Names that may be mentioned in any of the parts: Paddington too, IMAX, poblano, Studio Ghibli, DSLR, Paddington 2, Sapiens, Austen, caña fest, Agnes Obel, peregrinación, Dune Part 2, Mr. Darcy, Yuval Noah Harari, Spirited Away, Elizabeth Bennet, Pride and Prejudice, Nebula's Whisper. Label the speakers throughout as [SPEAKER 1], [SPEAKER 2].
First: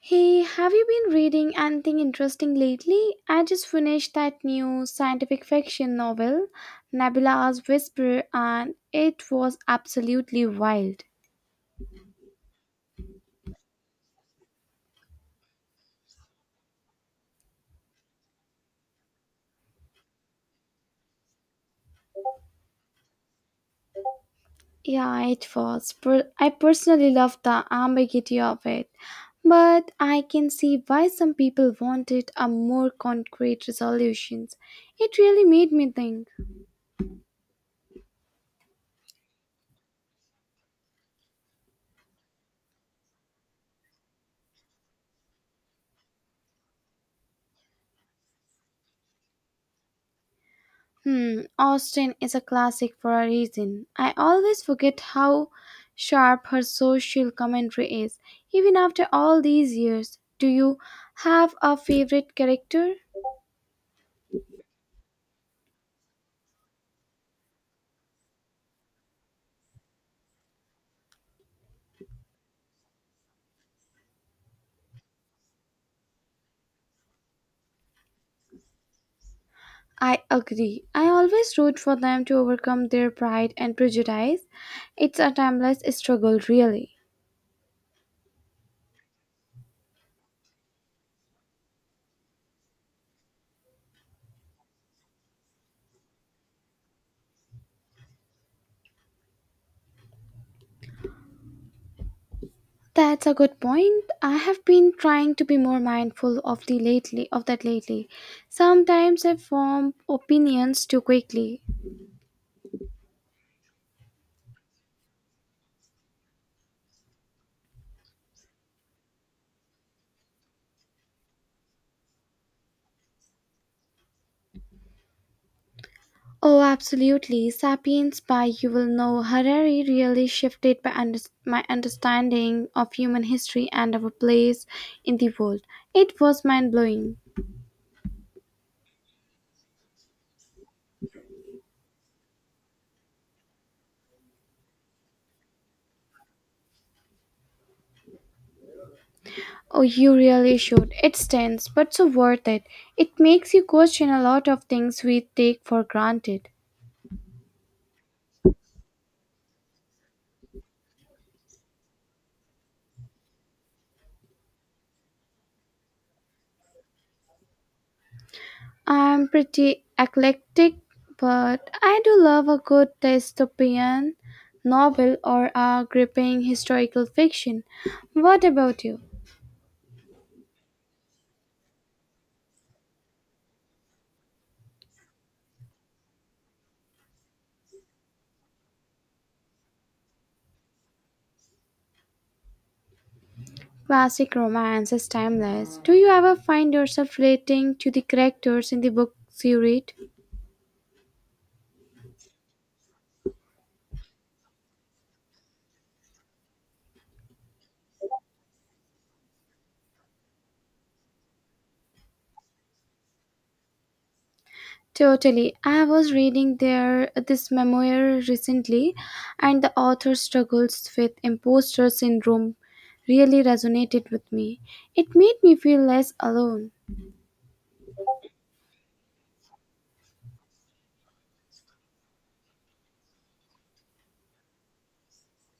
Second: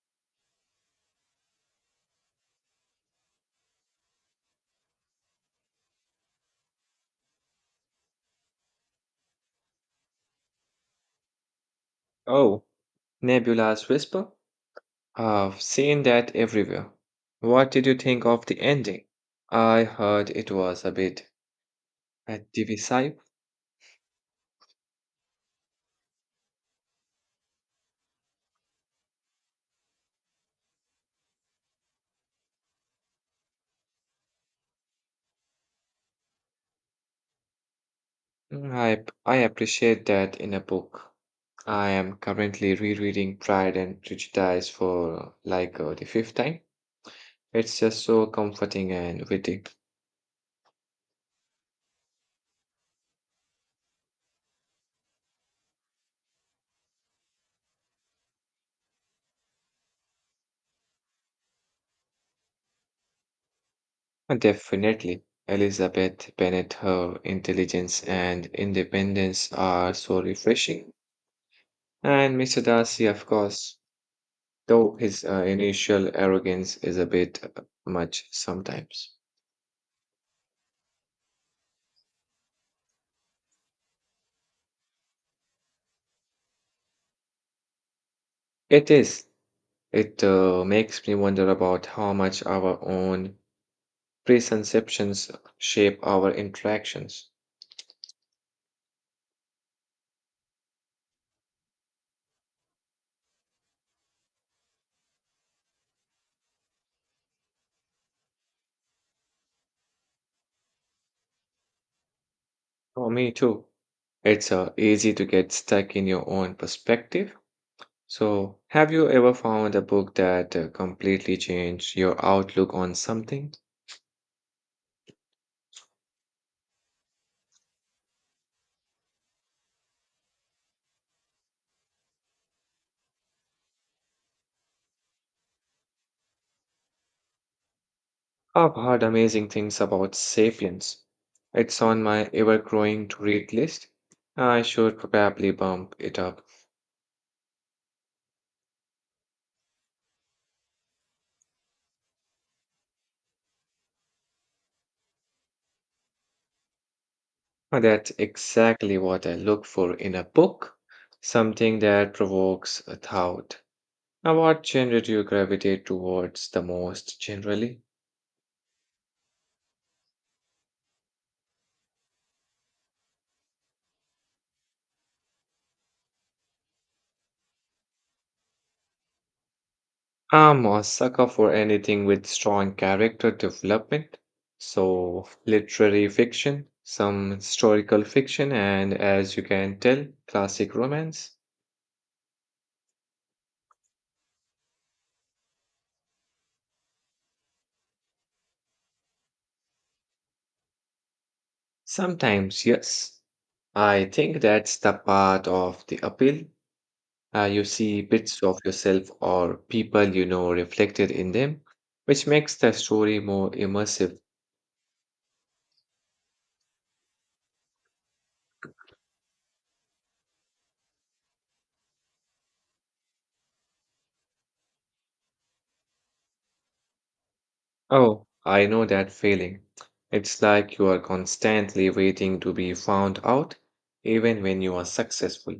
[SPEAKER 1] Hey, have you been reading anything interesting lately? I just finished that new scientific fiction novel, Nebula's Whisper, and it was absolutely wild.
[SPEAKER 2] Oh, Nebula's Whisper? I've seen that everywhere. What did you think of the ending? I heard it was a bit divisive.
[SPEAKER 1] Yeah, it was. I personally love the ambiguity of it, but I can see why some people wanted a more concrete resolutions. It really made me think.
[SPEAKER 2] Mm, I appreciate that in a book. I am currently rereading Pride and Prejudice for like the fifth time. It's just so comforting and witty.
[SPEAKER 1] Hmm, Austen is a classic for a reason. I always forget how sharp her social commentary is, even after all these years. Do you have a favorite character?
[SPEAKER 2] And Definitely, Elizabeth Bennet, her intelligence and independence are so refreshing. And Mr. Darcy, of course. Though his initial arrogance is a bit much sometimes.
[SPEAKER 1] I agree. I always root for them to overcome their pride and prejudice. It's a timeless struggle, really.
[SPEAKER 2] It is. It makes me wonder about how much our own preconceptions shape our interactions.
[SPEAKER 1] That's a good point. I have been trying to be more mindful of that lately. Sometimes I form opinions too quickly.
[SPEAKER 2] For me too. It's easy to get stuck in your own perspective. So, have you ever found a book that completely changed your outlook on something?
[SPEAKER 1] Oh, absolutely. Sapiens by Yuval Noah Harari really shifted my understanding of human history and our place in the world. It was mind blowing.
[SPEAKER 2] I've heard amazing things about Sapiens. It's on my ever growing to read list. I should probably bump it up.
[SPEAKER 1] Oh, you really should. It's tense, but so worth it. It makes you question a lot of things we take for granted.
[SPEAKER 2] That's exactly what I look for in a book, something that provokes a thought. Now, what genre do you gravitate towards the most generally?
[SPEAKER 1] I'm pretty eclectic, but I do love a good dystopian novel or a gripping historical fiction. What about you?
[SPEAKER 2] I'm a sucker for anything with strong character development, so literary fiction, some historical fiction, and as you can tell, classic romance.
[SPEAKER 1] Classic romance is timeless. Do you ever find yourself relating to the characters in the books you read?
[SPEAKER 2] Sometimes, yes. I think that's the part of the appeal. You see bits of yourself or people you know reflected in them, which makes the story more immersive.
[SPEAKER 1] Totally. I was reading there this memoir recently, and the author's struggles with imposter syndrome really resonated with me. It made me feel less alone.
[SPEAKER 2] Oh, I know that feeling. It's like you are constantly waiting to be found out, even when you are successful.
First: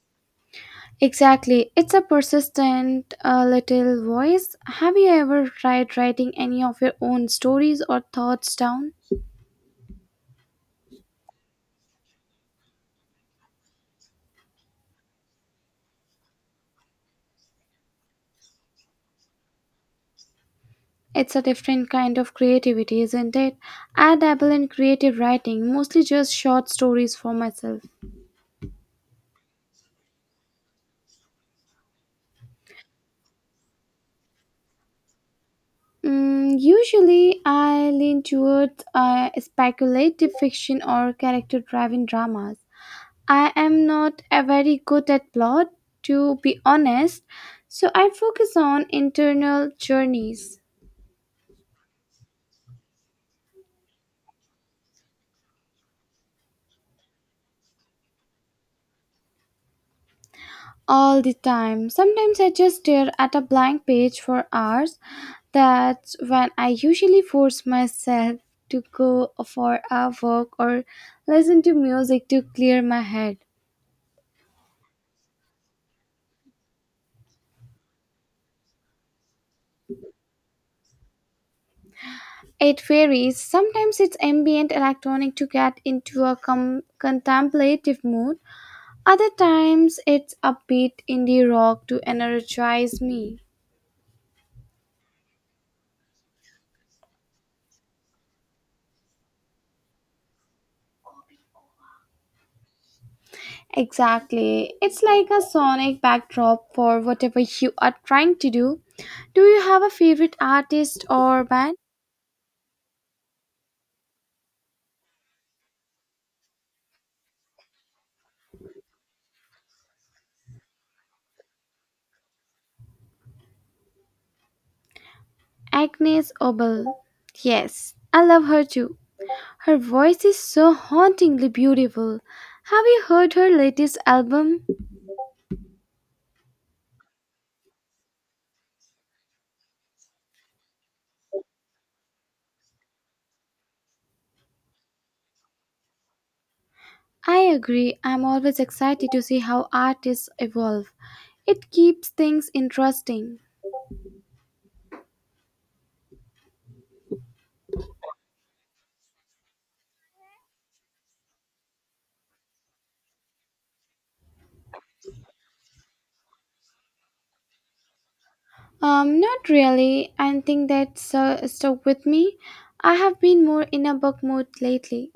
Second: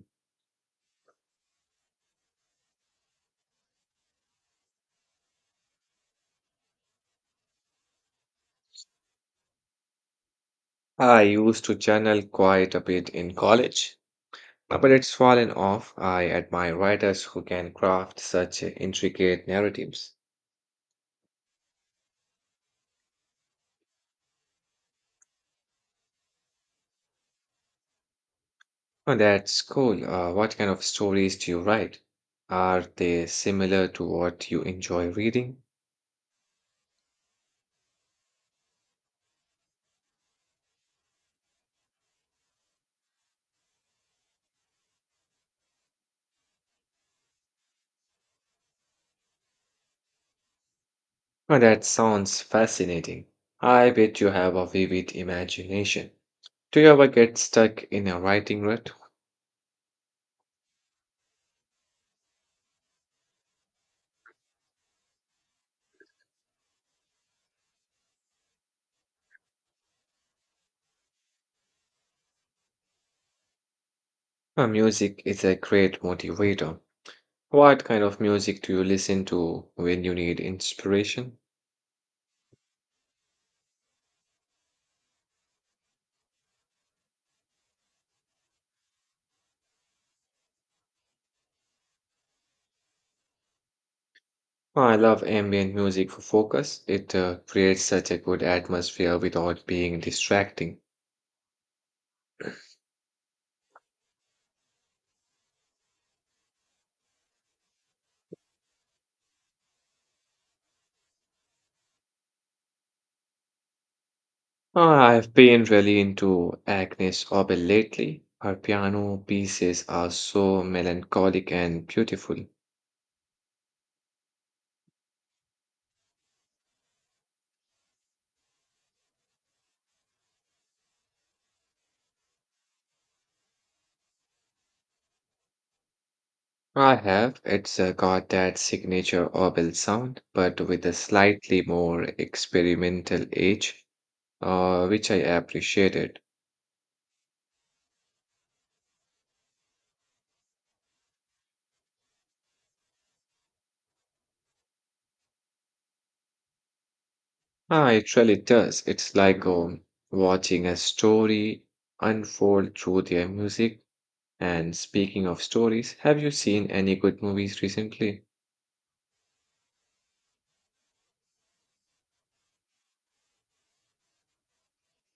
[SPEAKER 1] Exactly. It's a persistent little voice. Have you ever tried writing any of your own stories or thoughts down?
[SPEAKER 2] I used to journal quite a bit in college, but it's fallen off. I admire writers who can craft such intricate narratives.
[SPEAKER 1] It's a different kind of creativity, isn't it? I dabble in creative writing, mostly just short stories for myself.
[SPEAKER 2] Oh, that's cool. What kind of stories do you write? Are they similar to what you enjoy reading?
[SPEAKER 1] Mm, usually, I lean towards speculative fiction or character driven dramas. I am not a very good at plot, to be honest, so I focus on internal journeys.
[SPEAKER 2] Oh, that sounds fascinating. I bet you have a vivid imagination. Do you ever get stuck in a writing rut?
[SPEAKER 1] All the time. Sometimes I just stare at a blank page for hours. That's when I usually force myself to go for a walk or listen to music to clear my head.
[SPEAKER 2] Music is a great motivator. What kind of music do you listen to when you need inspiration?
[SPEAKER 1] It varies. Sometimes it's ambient electronic to get into a contemplative mood. Other times it's upbeat indie rock to energize me.
[SPEAKER 2] Oh, I love ambient music for focus. It creates such a good atmosphere without being distracting.
[SPEAKER 1] Exactly. It's like a sonic backdrop for whatever you are trying to do. Do you have a favorite artist or band?
[SPEAKER 2] I've been really into Agnes Obel lately. Her piano pieces are so melancholic and beautiful.
[SPEAKER 1] Agnes Obel. Yes, I love her too. Her voice is so hauntingly beautiful. Have you heard her latest album?
[SPEAKER 2] I have. It's got that signature Obel sound, but with a slightly more experimental edge, which I appreciated.
[SPEAKER 1] I agree. I'm always excited to see how artists evolve. It keeps things interesting.
[SPEAKER 2] Ah, it really does. It's like watching a story unfold through their music. And speaking of stories, have you seen any good movies recently?
[SPEAKER 1] Not really. I think that's stuck with me. I have been more in a book mode lately.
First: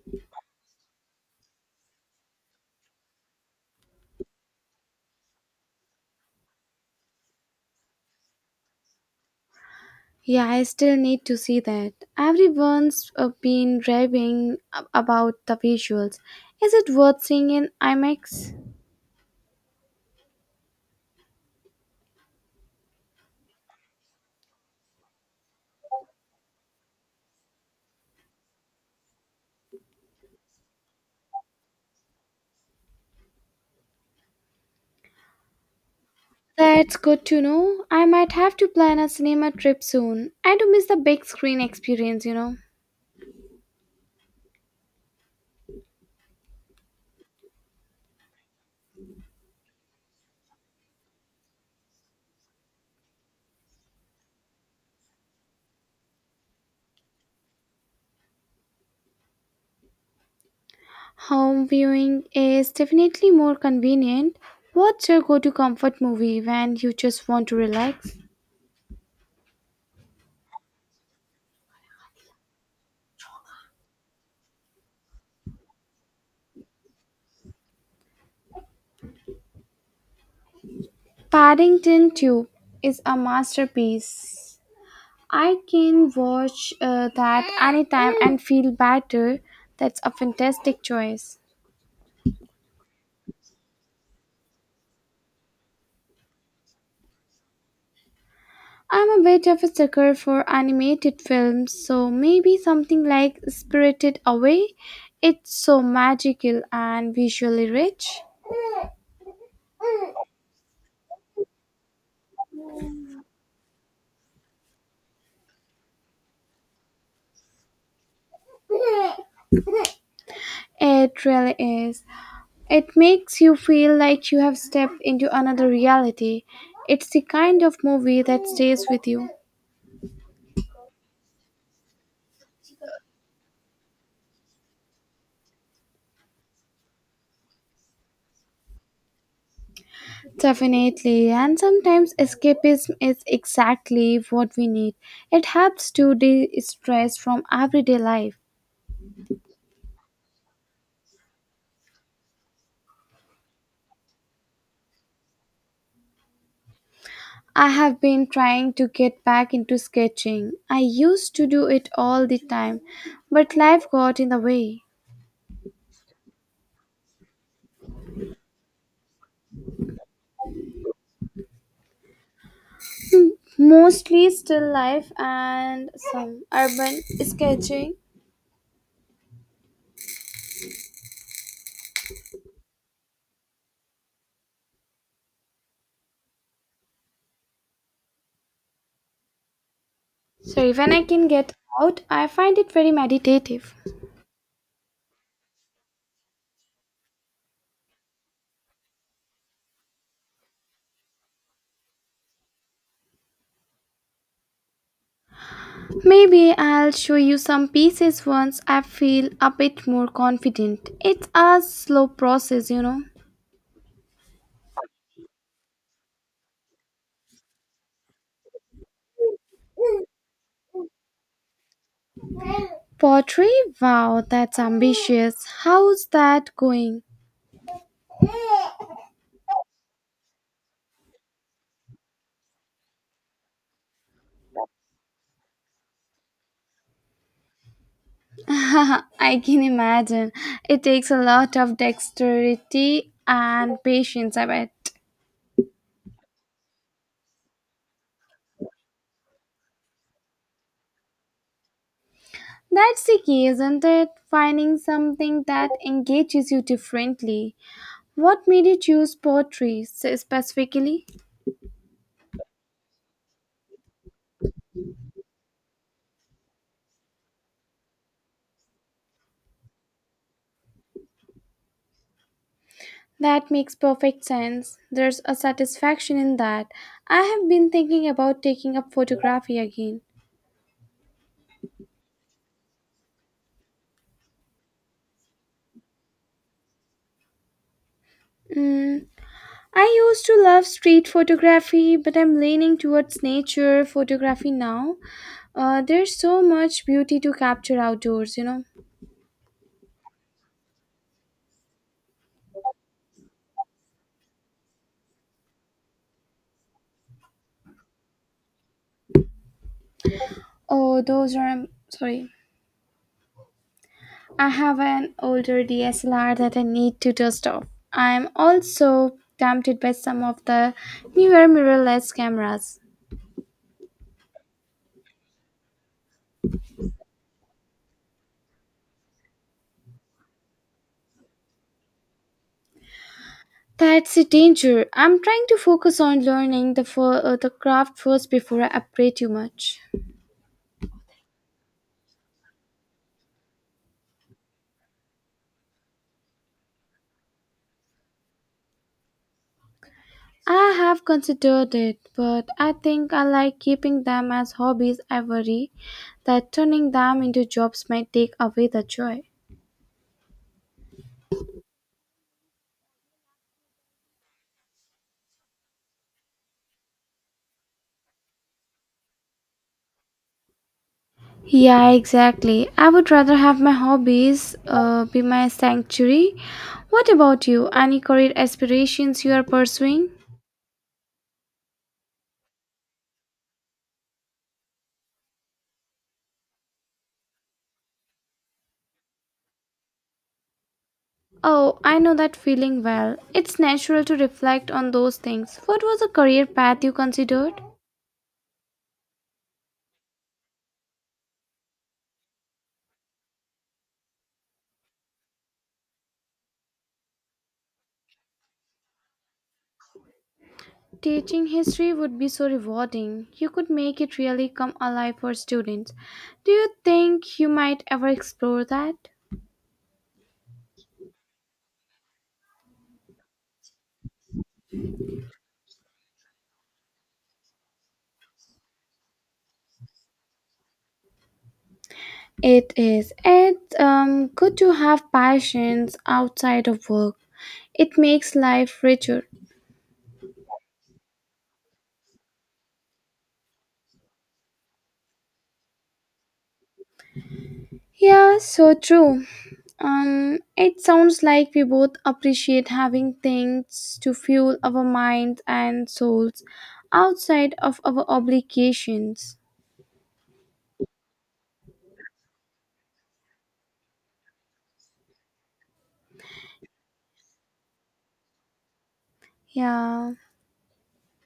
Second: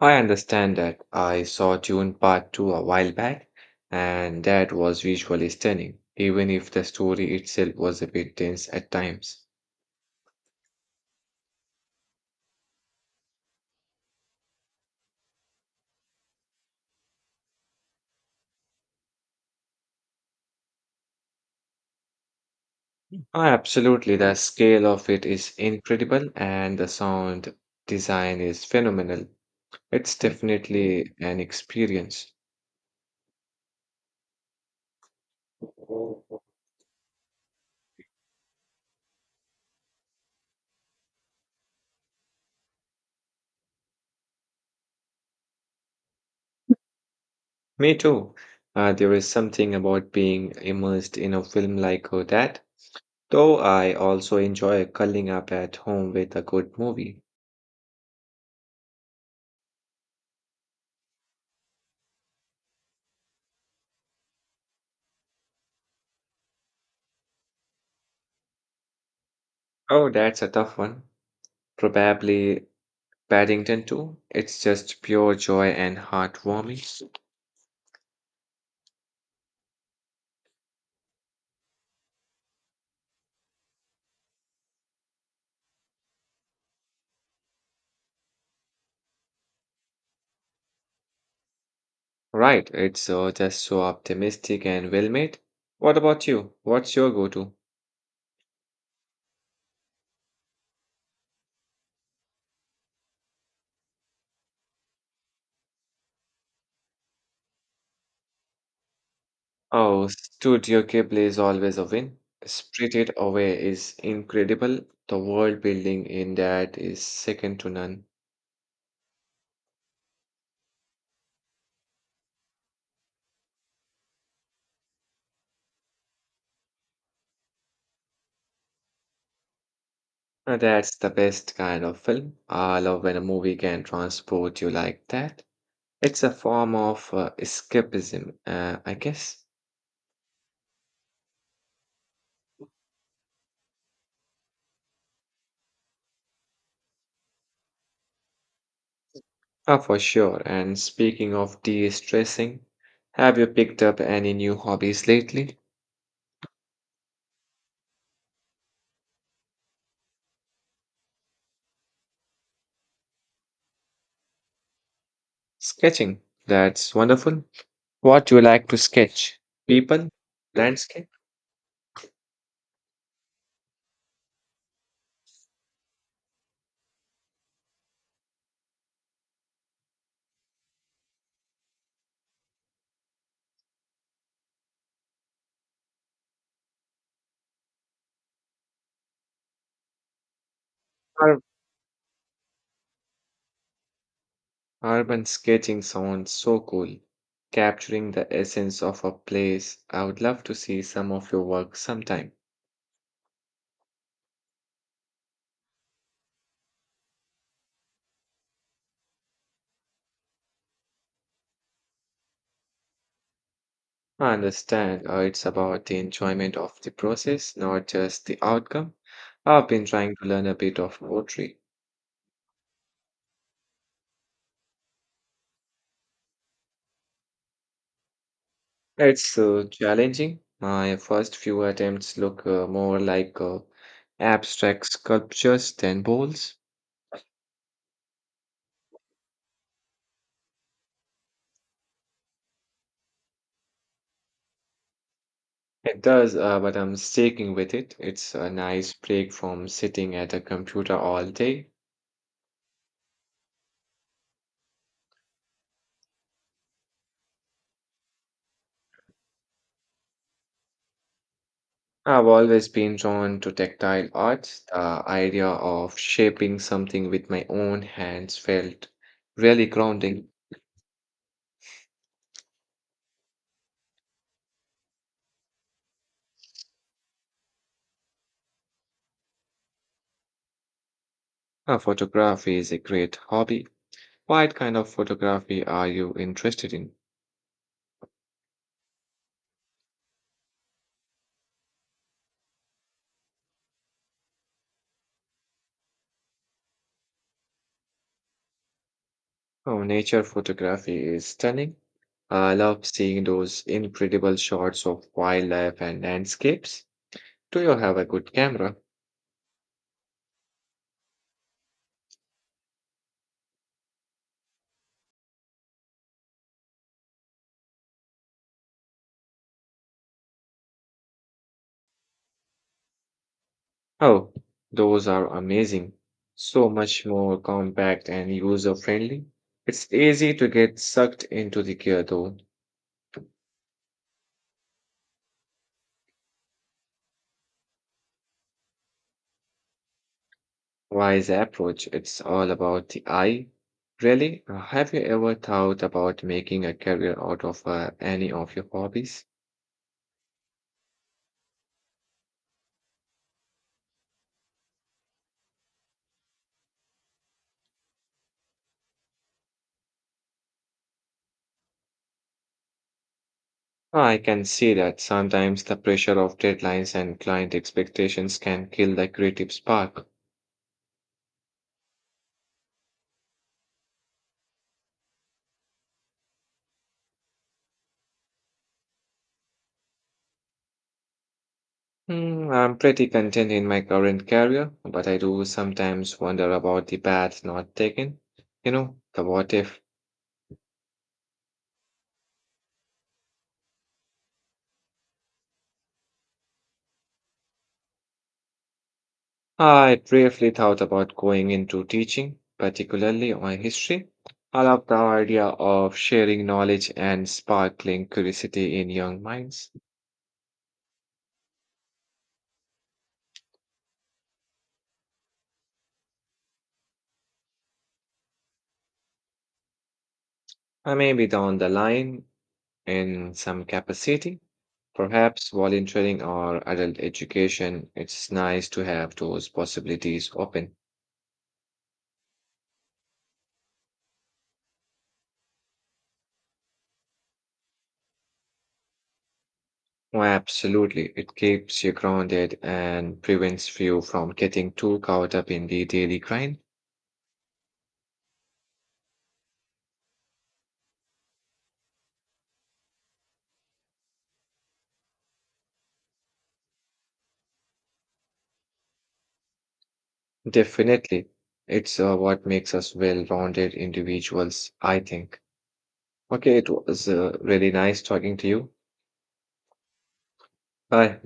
[SPEAKER 2] I understand that. I saw Dune Part 2 a while back, and that was visually stunning, even if the story itself was a bit dense at times.
[SPEAKER 1] Yeah, I still need to see that. Everyone's been raving about the visuals. Is it worth seeing in IMAX?
[SPEAKER 2] Ah, absolutely, the scale of it is incredible, and the sound design is phenomenal. It's definitely an experience.
[SPEAKER 1] That's good to know. I might have to plan a cinema trip soon. I do miss the big screen experience, you know.
[SPEAKER 2] Me too. There is something about being immersed in a film like that, though I also enjoy curling up at home with a good movie.
[SPEAKER 1] Home viewing is definitely more convenient. What's your go to comfort movie when you just want to relax?
[SPEAKER 2] Oh, that's a tough one. Probably Paddington too. It's just pure joy and heartwarming.
[SPEAKER 1] Paddington 2 is a masterpiece. I can watch that anytime and feel better. That's a fantastic choice.
[SPEAKER 2] Right, it's just so optimistic and well made. What about you? What's your go-to?
[SPEAKER 1] I'm a bit of a sucker for animated films, so maybe something like Spirited Away. It's so magical and visually rich.
[SPEAKER 2] Oh, Studio Ghibli is always a win. Spirited Away is incredible. The world building in that is second to none.
[SPEAKER 1] It really is. It makes you feel like you have stepped into another reality. It's the kind of movie that stays with you.
[SPEAKER 2] That's the best kind of film. I love when a movie can transport you like that. It's a form of escapism, I guess.
[SPEAKER 1] Definitely, and sometimes escapism is exactly what we need. It helps to de stress from everyday life.
[SPEAKER 2] Ah, for sure. And speaking of de-stressing, have you picked up any new hobbies lately?
[SPEAKER 1] I have been trying to get back into sketching. I used to do it all the time, but life got in the way.
[SPEAKER 2] Sketching. That's wonderful. What do you like to sketch? People, landscape,
[SPEAKER 1] Mostly still life and some urban sketching. So, when I can
[SPEAKER 2] Ur-
[SPEAKER 1] get out, I find it very meditative.
[SPEAKER 2] urban sketching sounds so cool. Capturing the essence of a place. I would love to see some of your work sometime.
[SPEAKER 1] Maybe I'll show you some pieces once I feel a bit more confident. It's a slow process, you know.
[SPEAKER 2] I understand it's about the enjoyment of the process, not just the outcome. I've been trying to learn a bit of poetry.
[SPEAKER 1] Pottery? Wow, that's ambitious. How's that going?
[SPEAKER 2] It's challenging. My first few attempts look more like abstract sculptures than bowls.
[SPEAKER 1] I can imagine. It takes a lot of dexterity and patience, I bet.
[SPEAKER 2] It does, but I'm sticking with it. It's a nice break from sitting at a computer all day.
[SPEAKER 1] That's the key, isn't it? Finding something that engages you differently. What made you choose pottery specifically?
[SPEAKER 2] I've always been drawn to tactile arts. The idea of shaping something with my own hands felt really grounding.
[SPEAKER 1] That makes perfect sense. There's a satisfaction in that. I have been thinking about taking up photography again.
[SPEAKER 2] Photography is a great hobby. What kind of photography are you interested in?
[SPEAKER 1] Mm, I used to love street photography, but I'm leaning towards nature photography now. There's so much beauty to capture outdoors, you know.
[SPEAKER 2] Oh, nature photography is stunning. I love seeing those incredible shots of wildlife and landscapes. Do you have a good camera?
[SPEAKER 1] Oh, those are. Sorry. I have an older DSLR that I need to dust off. I'm also tempted by some of the newer mirrorless cameras.
[SPEAKER 2] Oh, those are amazing. So much more compact and user friendly. It's easy to get sucked into the gear though.
[SPEAKER 1] That's a danger. I'm trying to focus on learning the the craft first before I upgrade too much.
[SPEAKER 2] Wise approach, it's all about the eye. Really, have you ever thought about making a career out of any of your hobbies?
[SPEAKER 1] I have considered it, but I think I like keeping them as hobbies. I worry that turning them into jobs might take away the joy.
[SPEAKER 2] I can see that sometimes the pressure of deadlines and client expectations can kill the creative spark.
[SPEAKER 1] Yeah, exactly. I would rather have my hobbies be my sanctuary. What about you? Any career aspirations you are pursuing?
[SPEAKER 2] Hmm, I'm pretty content in my current career, but I do sometimes wonder about the path not taken. You know, the what if.
[SPEAKER 1] Oh, I know that feeling well. It's natural to reflect on those things. What was the career path you considered?
[SPEAKER 2] I briefly thought about going into teaching, particularly on history. I love the idea of sharing knowledge and sparkling curiosity in young minds.
[SPEAKER 1] Teaching history would be so rewarding. You could make it really come alive for students. Do you think you might ever explore that?
[SPEAKER 2] I may be down the line in some capacity, perhaps volunteering or adult education. It's nice to have those possibilities open.
[SPEAKER 1] It is. It's good to have passions outside of work. It makes life richer.
[SPEAKER 2] Oh, absolutely. It keeps you grounded and prevents you from getting too caught up in the daily grind.
[SPEAKER 1] Yeah, so true. It sounds like we both appreciate having things to fuel our minds and souls outside of our obligations.
[SPEAKER 2] Definitely. It's what makes us well-rounded individuals, I think. Okay, it was really nice talking to you.
[SPEAKER 1] Yeah.
[SPEAKER 2] Bye.